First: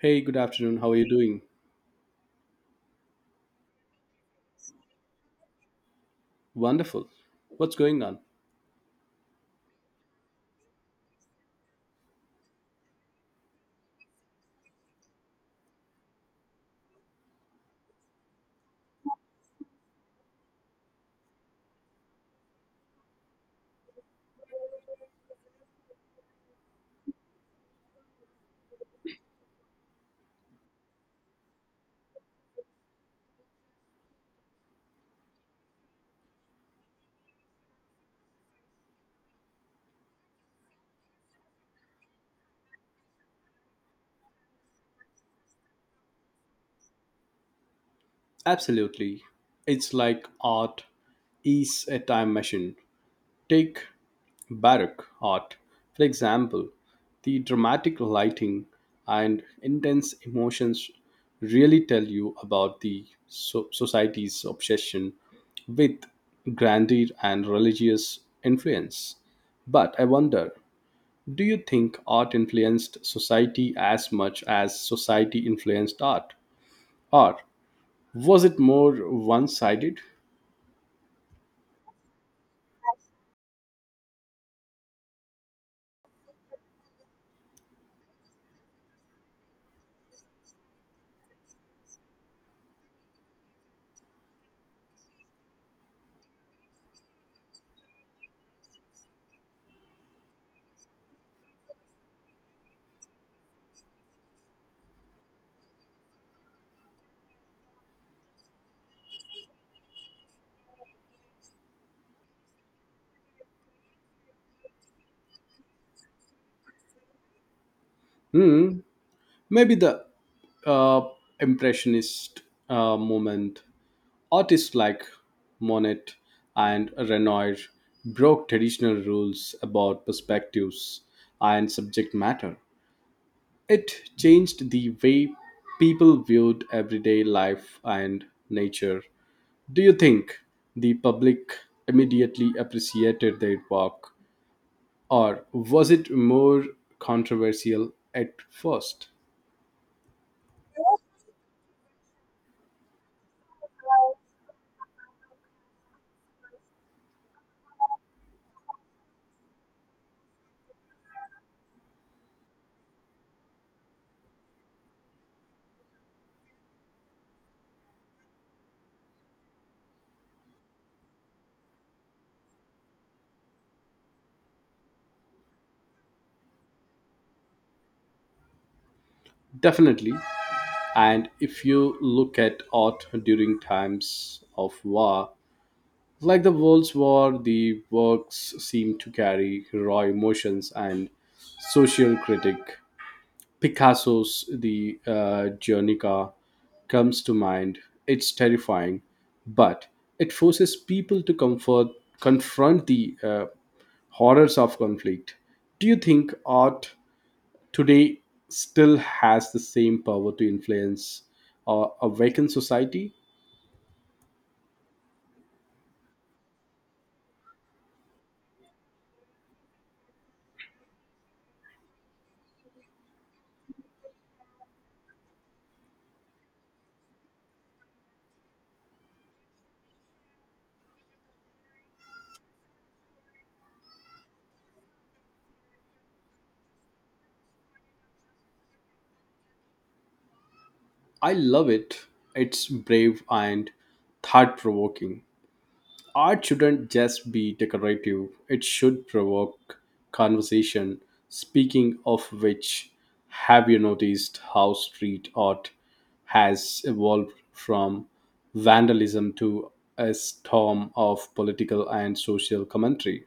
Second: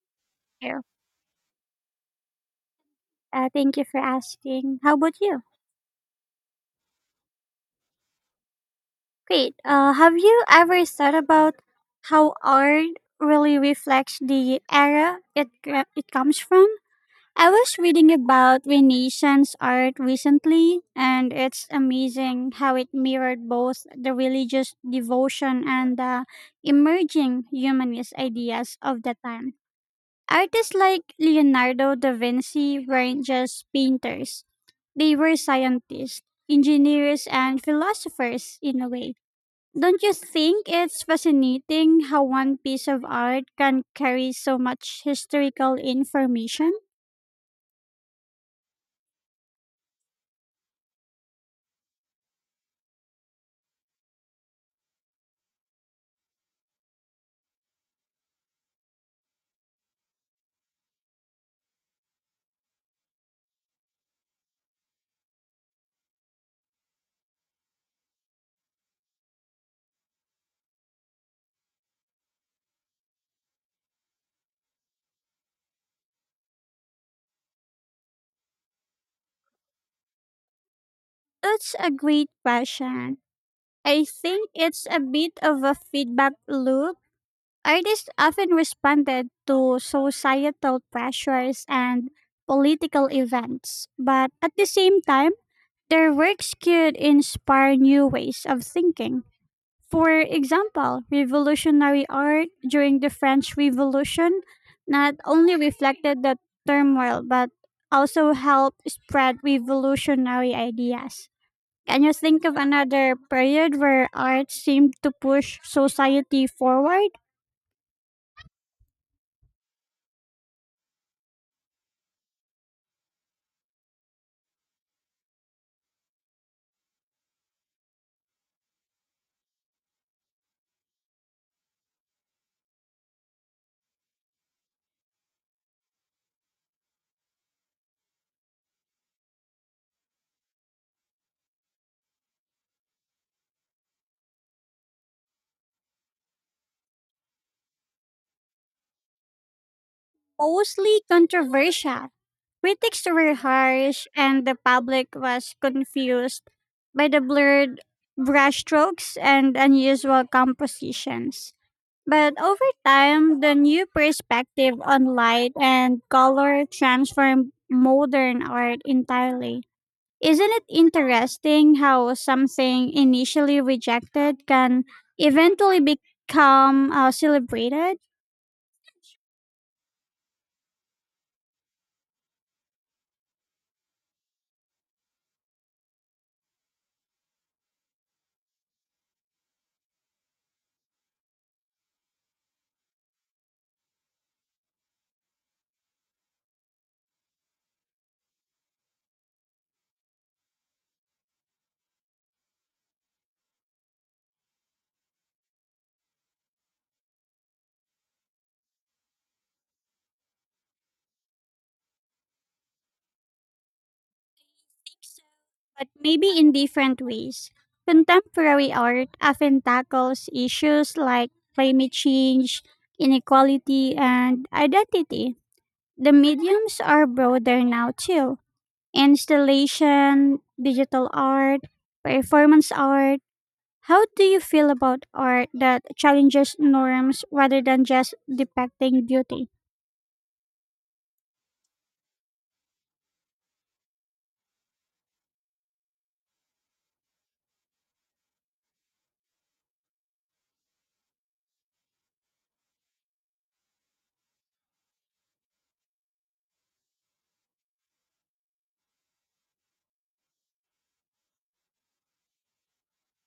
Hey, good afternoon. Here. How are you doing? Thank you for asking. How about you? Wonderful. What's going on? Great. Have you ever thought about how art really reflects the era it comes from? I was reading about Renaissance art recently, and it's amazing how it mirrored both the religious devotion and the emerging humanist ideas of the time. Artists like Leonardo da Vinci weren't just painters. They were scientists, engineers, and philosophers in a way. Don't you think it's fascinating how one piece of art can carry so much historical information? Absolutely. It's like art is a time machine. Take Baroque art, for example. The dramatic lighting and intense emotions really tell you about the society's obsession with grandeur and religious influence. But I wonder, do you think art influenced society as much as society influenced art? Or was it more one sided? That's a great question. I think it's a bit of a feedback loop. Artists often responded to societal pressures and political events, but at the same time, their works could inspire new ways of thinking. For example, revolutionary art during the French Revolution not only reflected the turmoil but also helped spread revolutionary ideas. Can you think of another period where art seemed to push society forward? Hmm. Maybe the uh, Impressionist movement. Artists like Monet and Renoir broke traditional rules about perspectives and subject matter. It changed the way people viewed everyday life and nature. Do you think the public immediately appreciated their work, or was it more controversial at first? Mostly controversial. Critics were harsh and the public was confused by the blurred brushstrokes and unusual compositions. But over time, the new perspective on light and color transformed modern art entirely. Isn't it interesting how something initially rejected can eventually become celebrated, Definitely. And if you look at art during times of war, like the World's War, the works seem to carry raw emotions and social critic. Picasso's the Guernica comes to mind. It's terrifying, but it forces people to confront the horrors of conflict. Do you think art today still has the same power to influence a vacant society? but maybe in different ways? Contemporary art often tackles issues like climate change, inequality, and identity. The mediums are broader now, too: installation, digital art, performance art. How do you feel about art that challenges norms rather than just depicting beauty? I love it. It's brave and thought provoking. Art shouldn't just be decorative, it should provoke conversation. Speaking of which, have you noticed how street art has evolved from vandalism to a storm of political and social commentary?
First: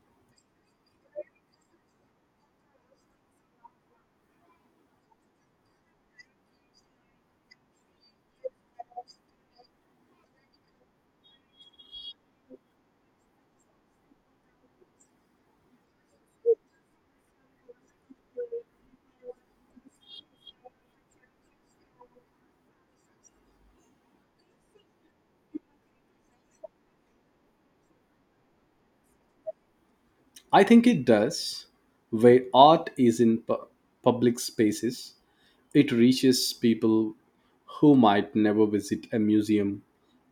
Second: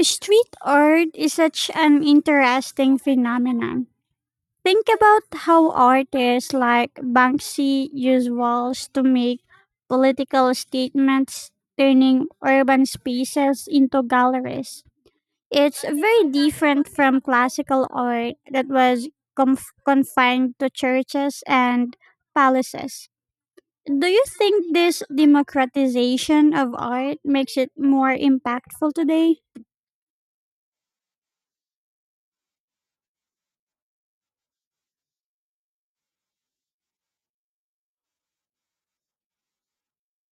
Street art is such an interesting phenomenon. Think about how artists like Banksy use walls to make political statements, turning urban spaces into galleries. It's very different from classical art that was confined to churches and palaces. Do you think this democratization of art makes it more impactful today? I think it does. Where art is in public spaces, it reaches people who might never visit a museum,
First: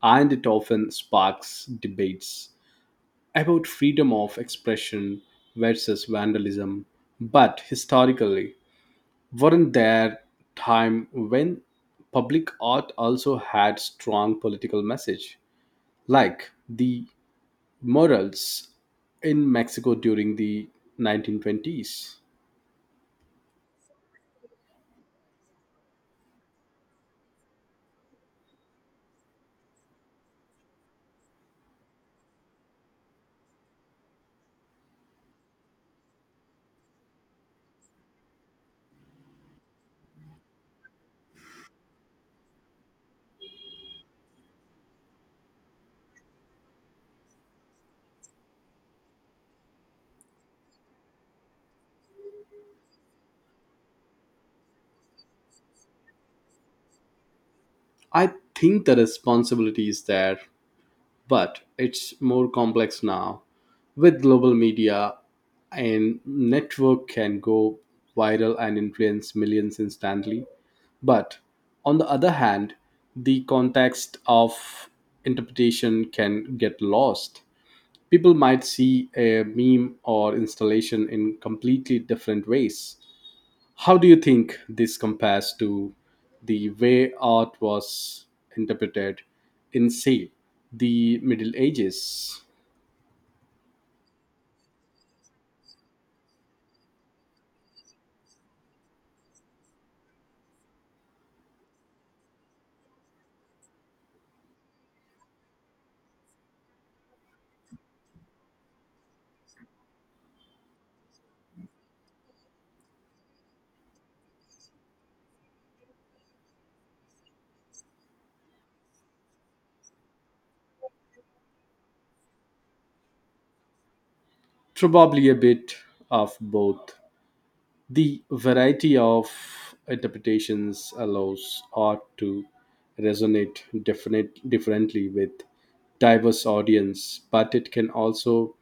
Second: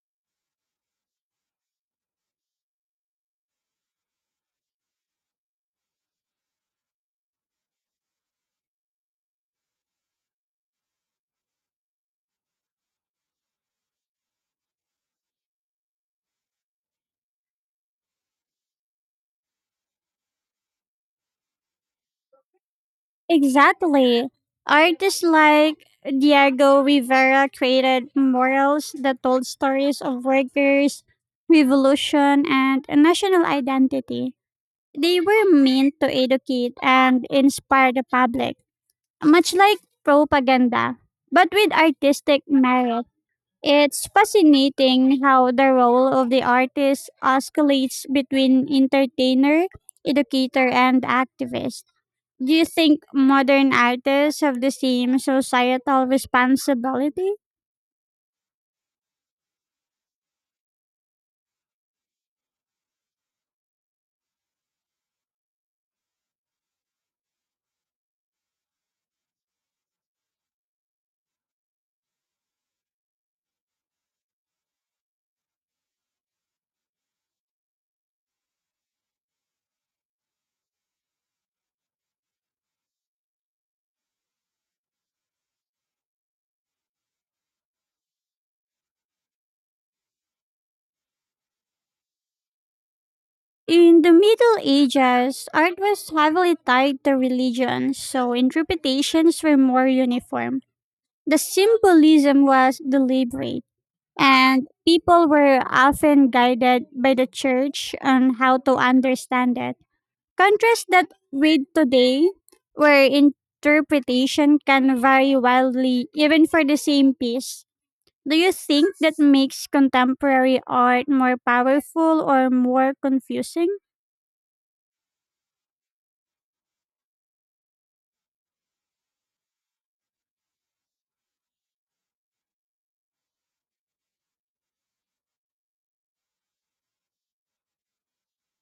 and it often sparks debates about freedom of expression versus vandalism. But historically, weren't there time when public art also had strong political message, like the murals in Mexico during the 1920s? Exactly. Artists like Diego Rivera created murals that told stories of workers, revolution, and a national identity. They were meant to educate and inspire the public much like propaganda, but with artistic merit. It's fascinating how the role of the artist oscillates between entertainer, educator, and activist. Do you think modern artists have the same societal responsibility? I think the responsibility is there, but it's more complex now. With global media, a network can go viral and influence millions instantly. But on the other hand, the context of interpretation can get lost. People might see a meme or installation in completely different ways. How do you think this compares to the way art was interpreted in, say, the Middle Ages? In the Middle Ages, art was heavily tied to religion, so interpretations were more uniform. The symbolism was deliberate and people were often guided by the church on how to understand it. Contrast that with today, where interpretation can vary wildly even for the same piece. Do you think that makes contemporary art more powerful or more confusing? Probably a bit of both. The variety of interpretations allows art to resonate differently with diverse audience, but it can also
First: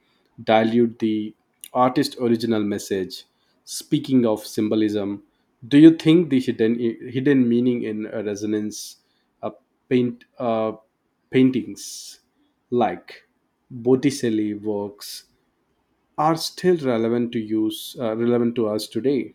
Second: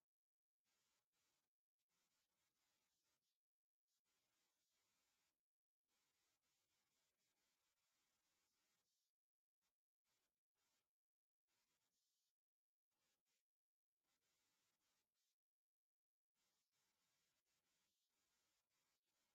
dilute the artist's original message. Speaking of symbolism, do you think the hidden meaning in a resonance uh, paint uh, paintings like Botticelli works are still relevant to use relevant to us today?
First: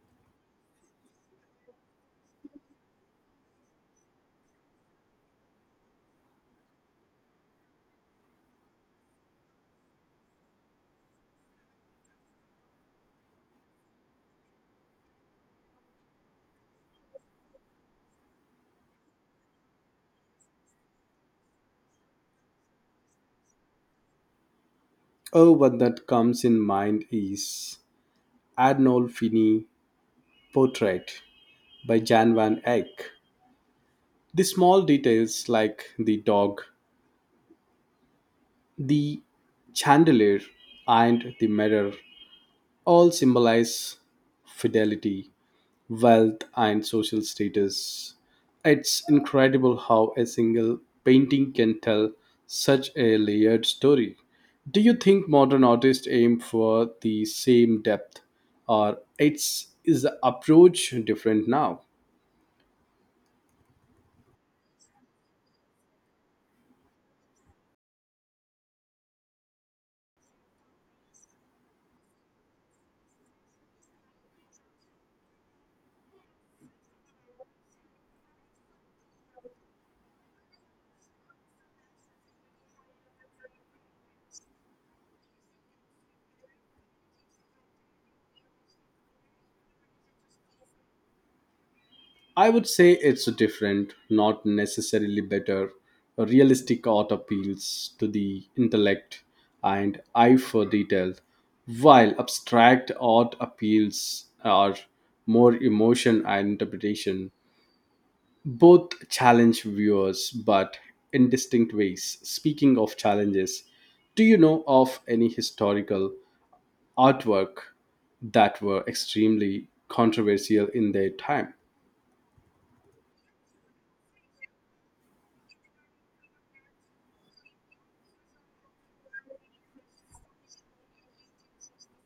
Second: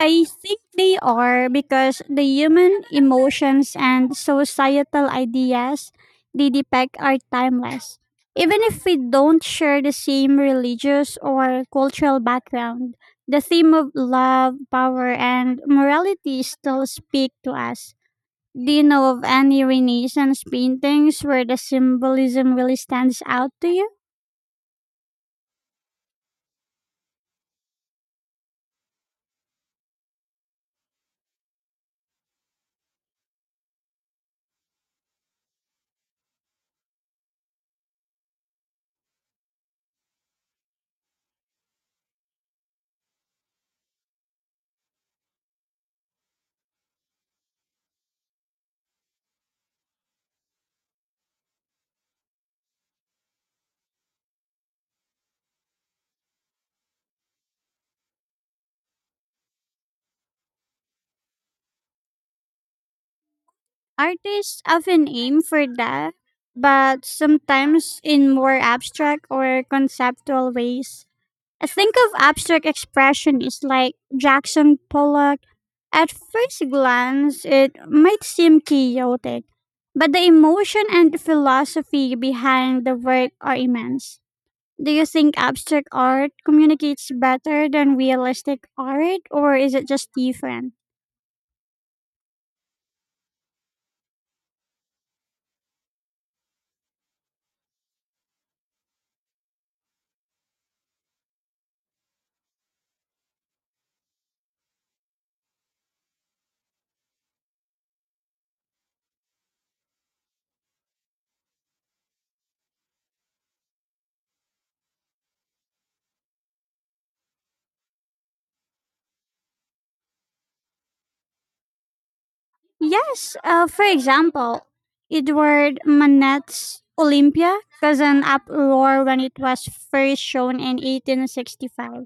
I think they are because the human emotions and societal ideas they depict are timeless. Even if we don't share the same religious or cultural background, the theme of love, power, and morality still speak to us. Do you know of any Renaissance paintings where the symbolism really stands out to you? Oh, what that comes in mind is Adnol portrait by Jan van Eyck. The small details like the dog, the chandelier, and the mirror all symbolize fidelity, wealth, and social status. It's incredible how a single painting can tell such a layered story. Do you think modern artists aim for the same depth, or it's is the approach different now? Artists often aim for that, but sometimes in more abstract or conceptual ways. I think of abstract expressionists like Jackson Pollock. At first glance, it might seem chaotic, but the emotion and philosophy behind the work are immense. Do you think abstract art communicates better than realistic art, or is it just different? I would say it's different, not necessarily better. A realistic art appeals to the intellect and eye for detail, while abstract art appeals are more emotion and interpretation. Both challenge viewers, but in distinct ways. Speaking of challenges, do you know of any historical artwork that were extremely controversial in their time? Yes, for example, Edward Manet's Olympia caused an uproar when it was first shown in 1865.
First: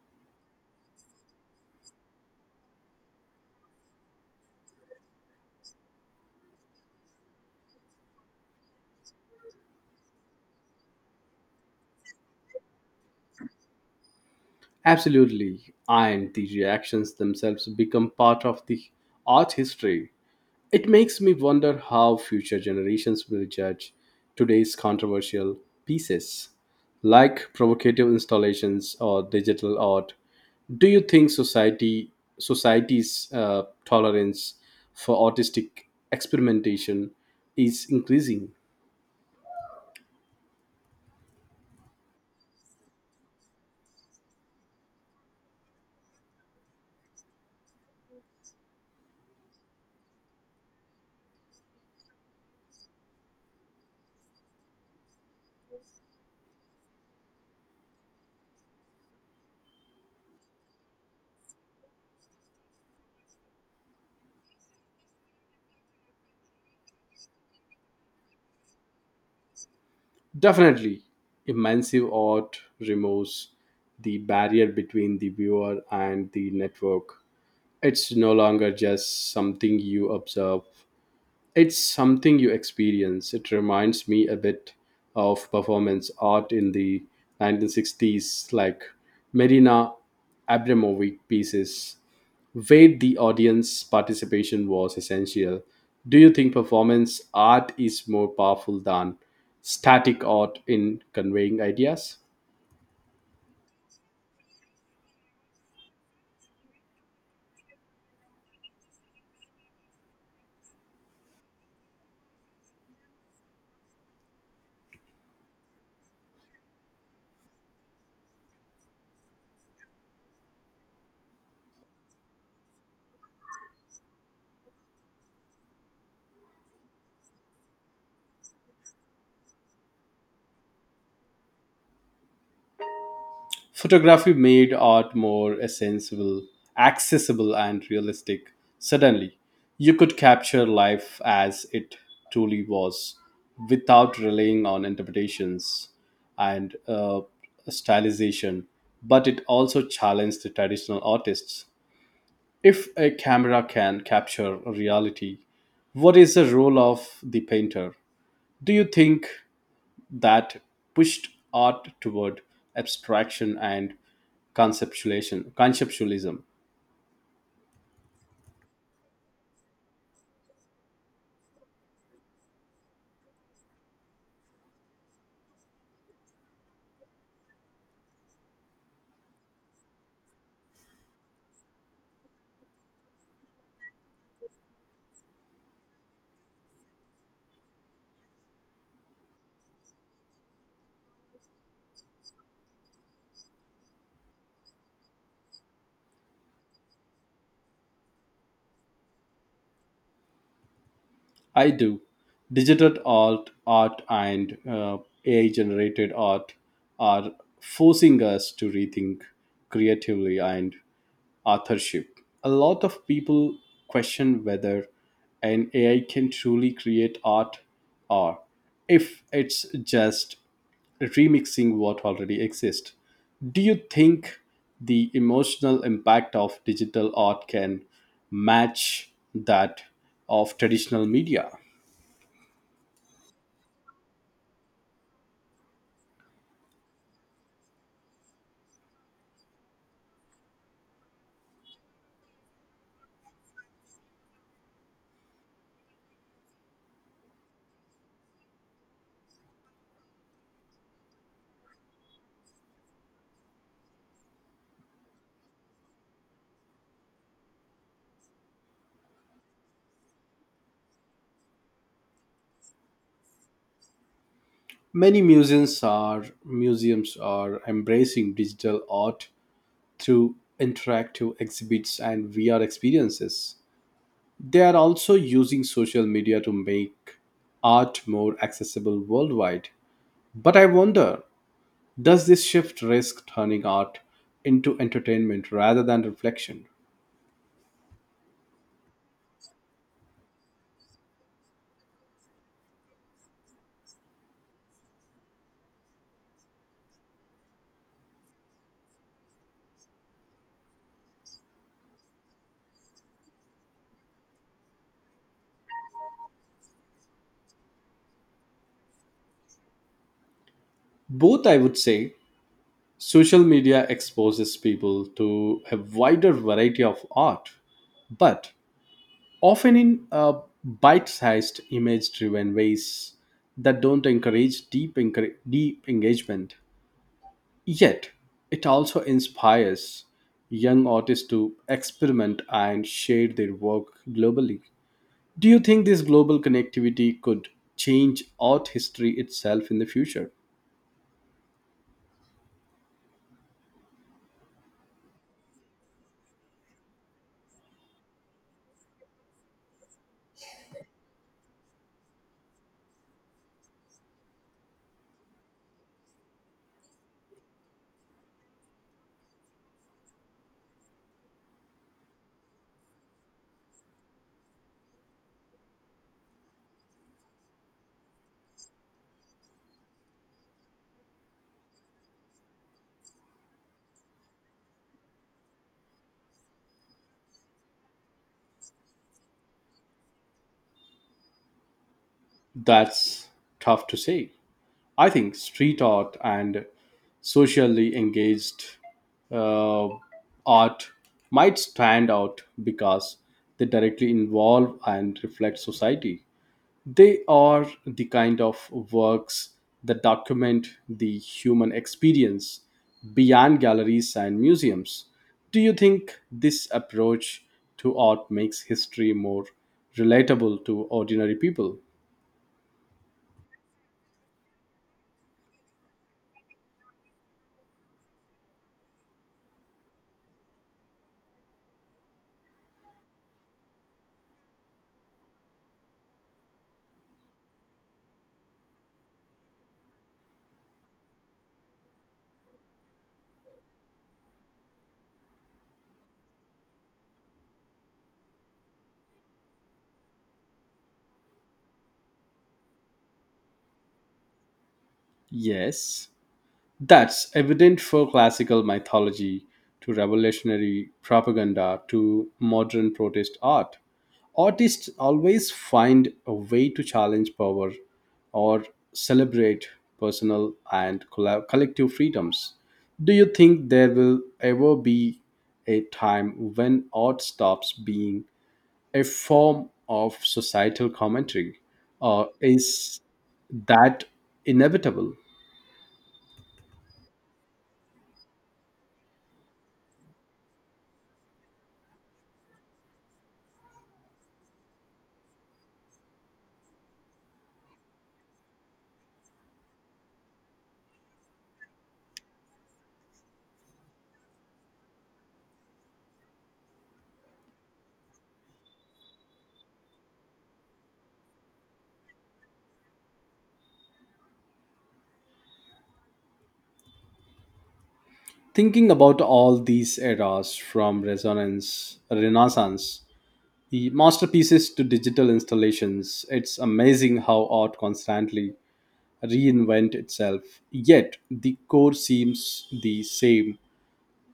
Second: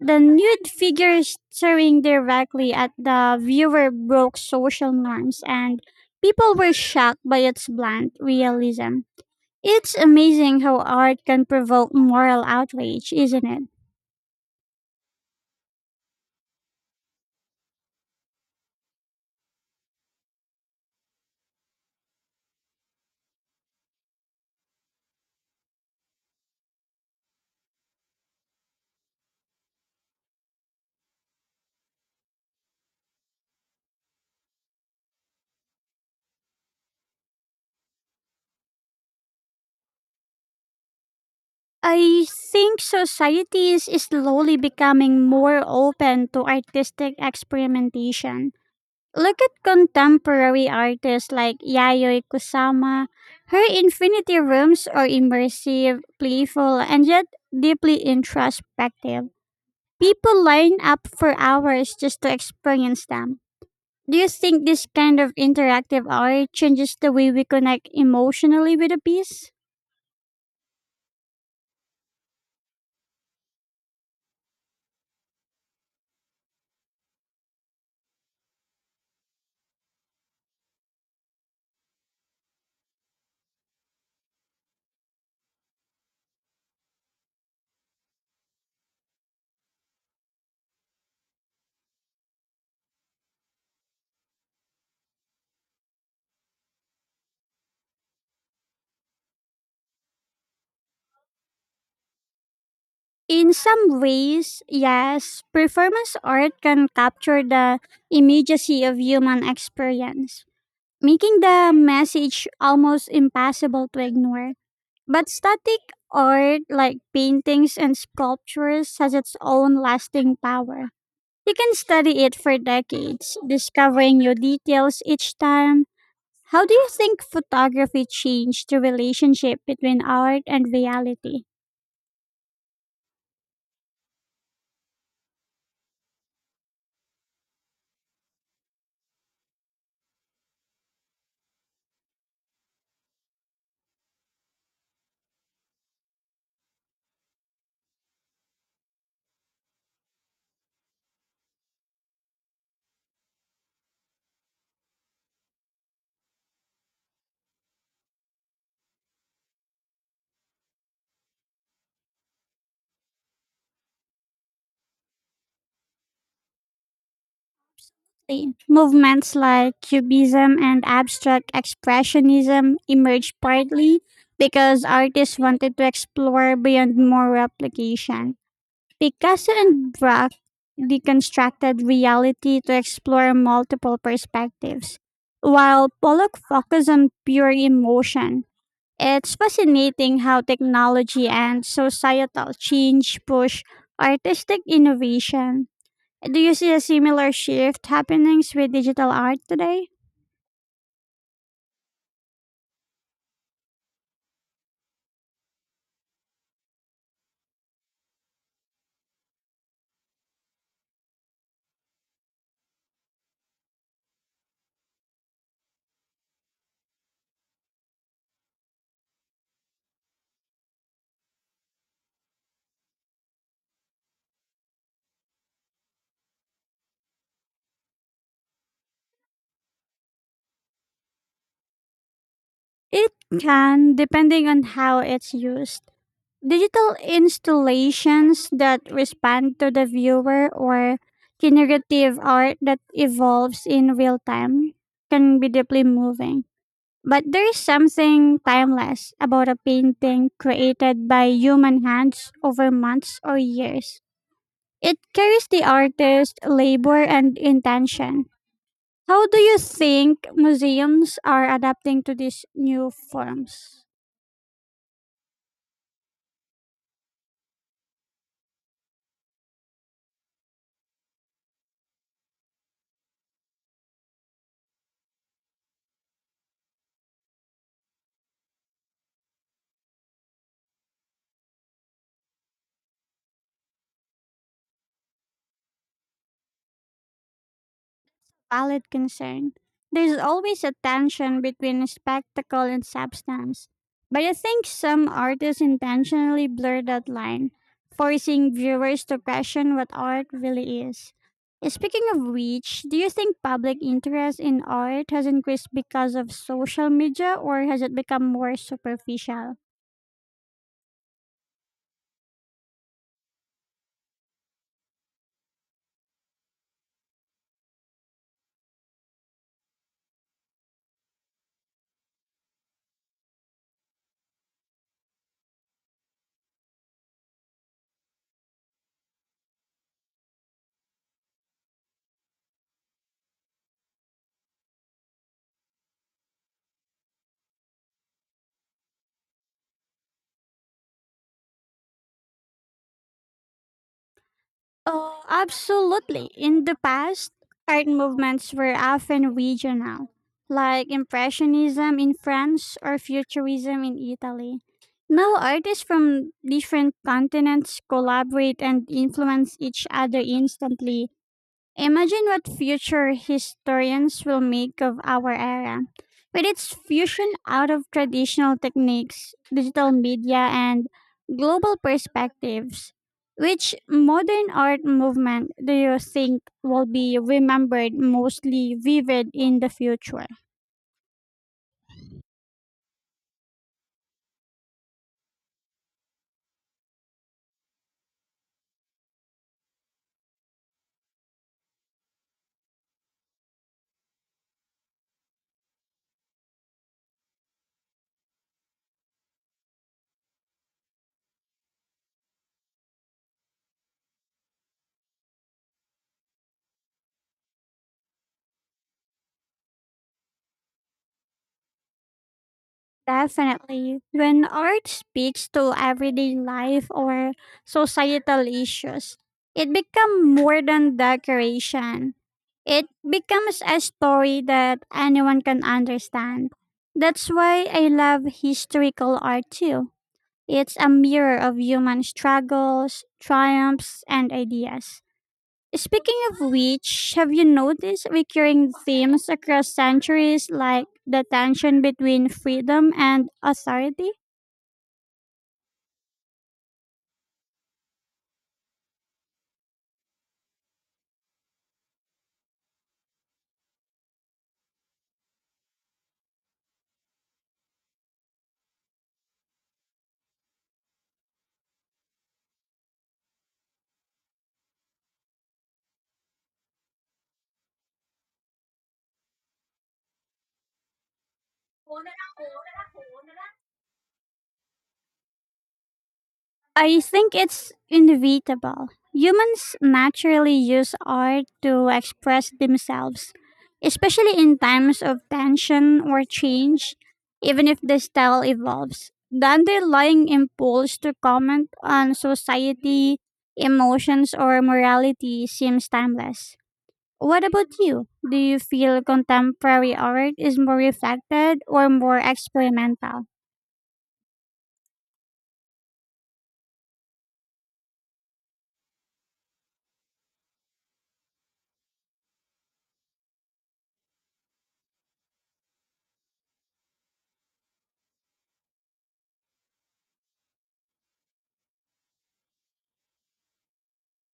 The nude figures staring directly at the viewer broke social norms, and people were shocked by its blunt realism. It's amazing how art can provoke moral outrage, isn't it? Absolutely. And the reactions themselves become part of the art history. It makes me wonder how future generations will judge today's controversial pieces, like provocative installations or digital art. Do you think society's tolerance for artistic experimentation is increasing? I think society is slowly becoming more open to artistic experimentation. Look at contemporary artists like Yayoi Kusama. Her infinity rooms are immersive, playful, and yet deeply introspective. People line up for hours just to experience them. Do you think this kind of interactive art changes the way we connect emotionally with a piece? Definitely, immersive art removes the barrier between the viewer and the network. It's no longer just something you observe, it's something you experience. It reminds me a bit of performance art in the 1960s, like Marina Abramovic pieces where the audience participation was essential. Do you think performance art is more powerful than static art in conveying ideas? In some ways, yes, performance art can capture the immediacy of human experience, making the message almost impossible to ignore. But static art, like paintings and sculptures, has its own lasting power. You can study it for decades, discovering new details each time. How do you think photography changed the relationship between art and reality? Photography made art more sensible, accessible, and realistic. Suddenly, you could capture life as it truly was without relying on interpretations and stylization, but it also challenged the traditional artists. If a camera can capture reality, what is the role of the painter? Do you think that pushed art toward abstraction and conceptualism? Exactly. Movements like Cubism and abstract expressionism emerged partly because artists wanted to explore beyond more replication. Picasso and Braque deconstructed reality to explore multiple perspectives, while Pollock focused on pure emotion. It's fascinating how technology and societal change push artistic innovation. Do you see a similar shift happening with digital art today? I do. Digital art and AI generated art are forcing us to rethink creatively and authorship. A lot of people question whether an AI can truly create art, or if it's just remixing what already exists. Do you think the emotional impact of digital art can match that of traditional media? It can, depending on how it's used. Digital installations that respond to the viewer or generative art that evolves in real time can be deeply moving. But there is something timeless about a painting created by human hands over months or years. It carries the artist's labor and intention. How do you think museums are adapting to these new forms? Many museums are embracing digital art through interactive exhibits and VR experiences. They are also using social media to make art more accessible worldwide. But I wonder, does this shift risk turning art into entertainment rather than reflection? Valid concern. There's always a tension between spectacle and substance. But I think some artists intentionally blur that line, forcing viewers to question what art really is. Speaking of which, do you think public interest in art has increased because of social media or has it become more superficial? Both, I would say. Social media exposes people to a wider variety of art, but often in bite sized, image driven ways that don't encourage deep engagement. Yet, it also inspires young artists to experiment and share their work globally. Do you think this global connectivity could change art history itself in the future? Oh, absolutely. In the past, art movements were often regional, like Impressionism in France or Futurism in Italy. Now, artists from different continents collaborate and influence each other instantly. Imagine what future historians will make of our era. With its fusion out of traditional techniques, digital media, and global perspectives, which modern art movement do you think will be remembered mostly vivid in the future? That's tough to say. I think street art and socially engaged uh, art might stand out because they directly involve and reflect society. They are the kind of works that document the human experience beyond galleries and museums. Do you think this approach to art makes history more relatable to ordinary people? Definitely. When art speaks to everyday life or societal issues, it becomes more than decoration. It becomes a story that anyone can understand. That's why I love historical art too. It's a mirror of human struggles, triumphs, and ideas. Speaking of which, have you noticed recurring themes across centuries like the tension between freedom and authority? Yes. That's evident for classical mythology to revolutionary propaganda to modern protest art. Artists always find a way to challenge power or celebrate personal and collective freedoms. Do you think there will ever be a time when art stops being a form of societal commentary, or is that inevitable? I think it's inevitable. Humans naturally use art to express themselves, especially in times of tension or change, even if the style evolves. The underlying impulse to comment on society, emotions, or morality seems timeless. What about you? Do you feel contemporary art is more reflected or more experimental? Thinking about all these eras from resonance, renaissance, the masterpieces to digital installations, it's amazing how art constantly reinvent itself. Yet the core seems the same,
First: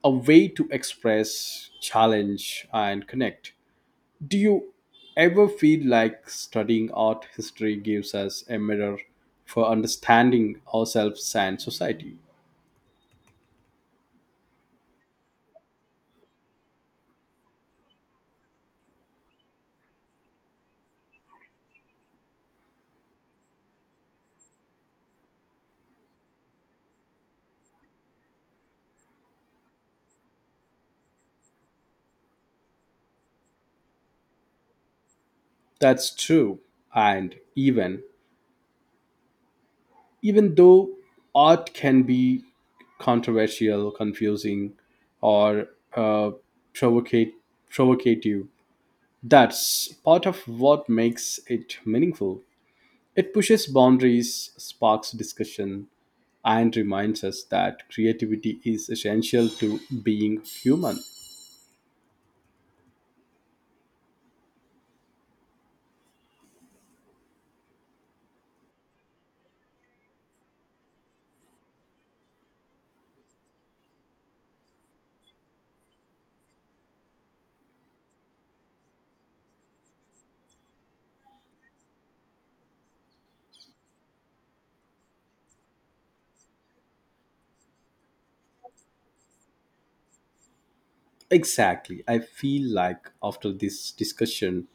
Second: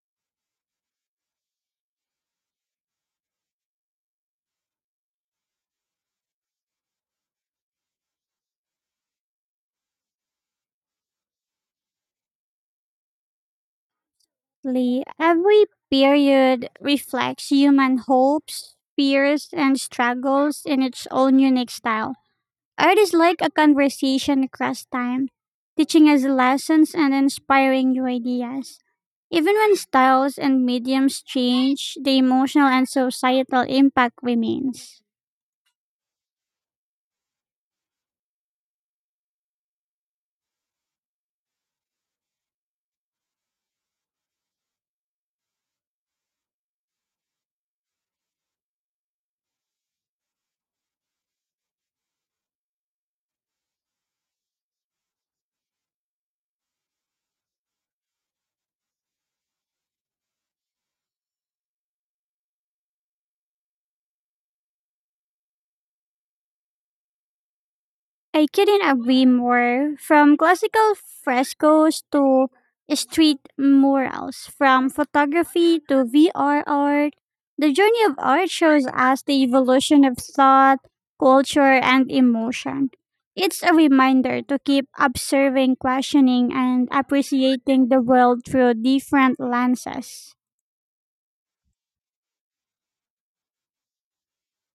a way to express, challenge and connect. Do you ever feel like studying art history gives us a mirror for understanding ourselves and society? Lee, every period reflects human hopes, fears, and struggles in its own unique style. Art is like a conversation across time, teaching us lessons and inspiring new ideas. Even when styles and mediums change, the emotional and societal impact remains. That's true. And even though art can be controversial, confusing, or uh, provocate, provocative, that's part of what makes it meaningful. It pushes boundaries, sparks discussion, and reminds us that creativity is essential to being human. I couldn't agree more. From classical frescoes to street murals, from photography to VR art, the journey of art shows us the evolution of thought, culture, and emotion. It's a reminder to keep observing, questioning, and appreciating the world through different lenses. Exactly. I feel like after this discussion,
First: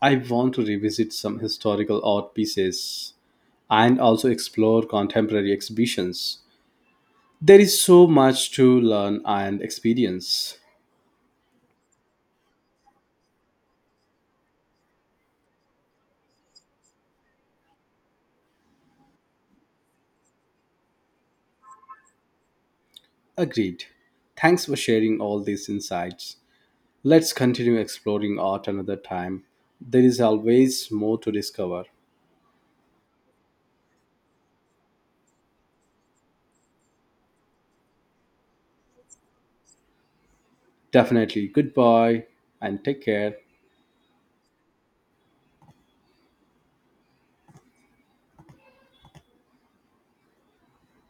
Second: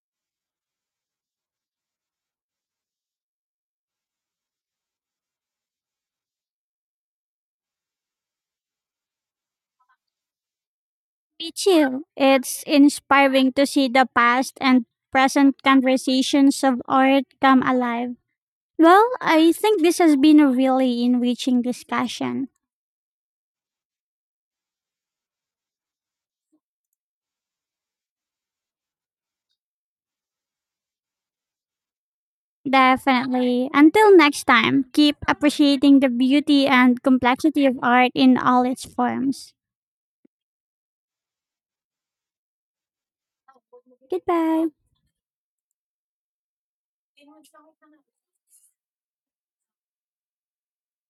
I want to revisit some historical art pieces and also explore contemporary exhibitions. There is so much to learn and experience. Me too. It's inspiring to see the past and present conversations of art come alive. Well, I think this has been a really enriching discussion. Agreed. Thanks for sharing all these insights. Let's continue exploring art another time. There is always more to discover. Definitely. Until next time, keep appreciating the beauty and complexity of art in all its forms. Definitely. Goodbye and take care. Goodbye.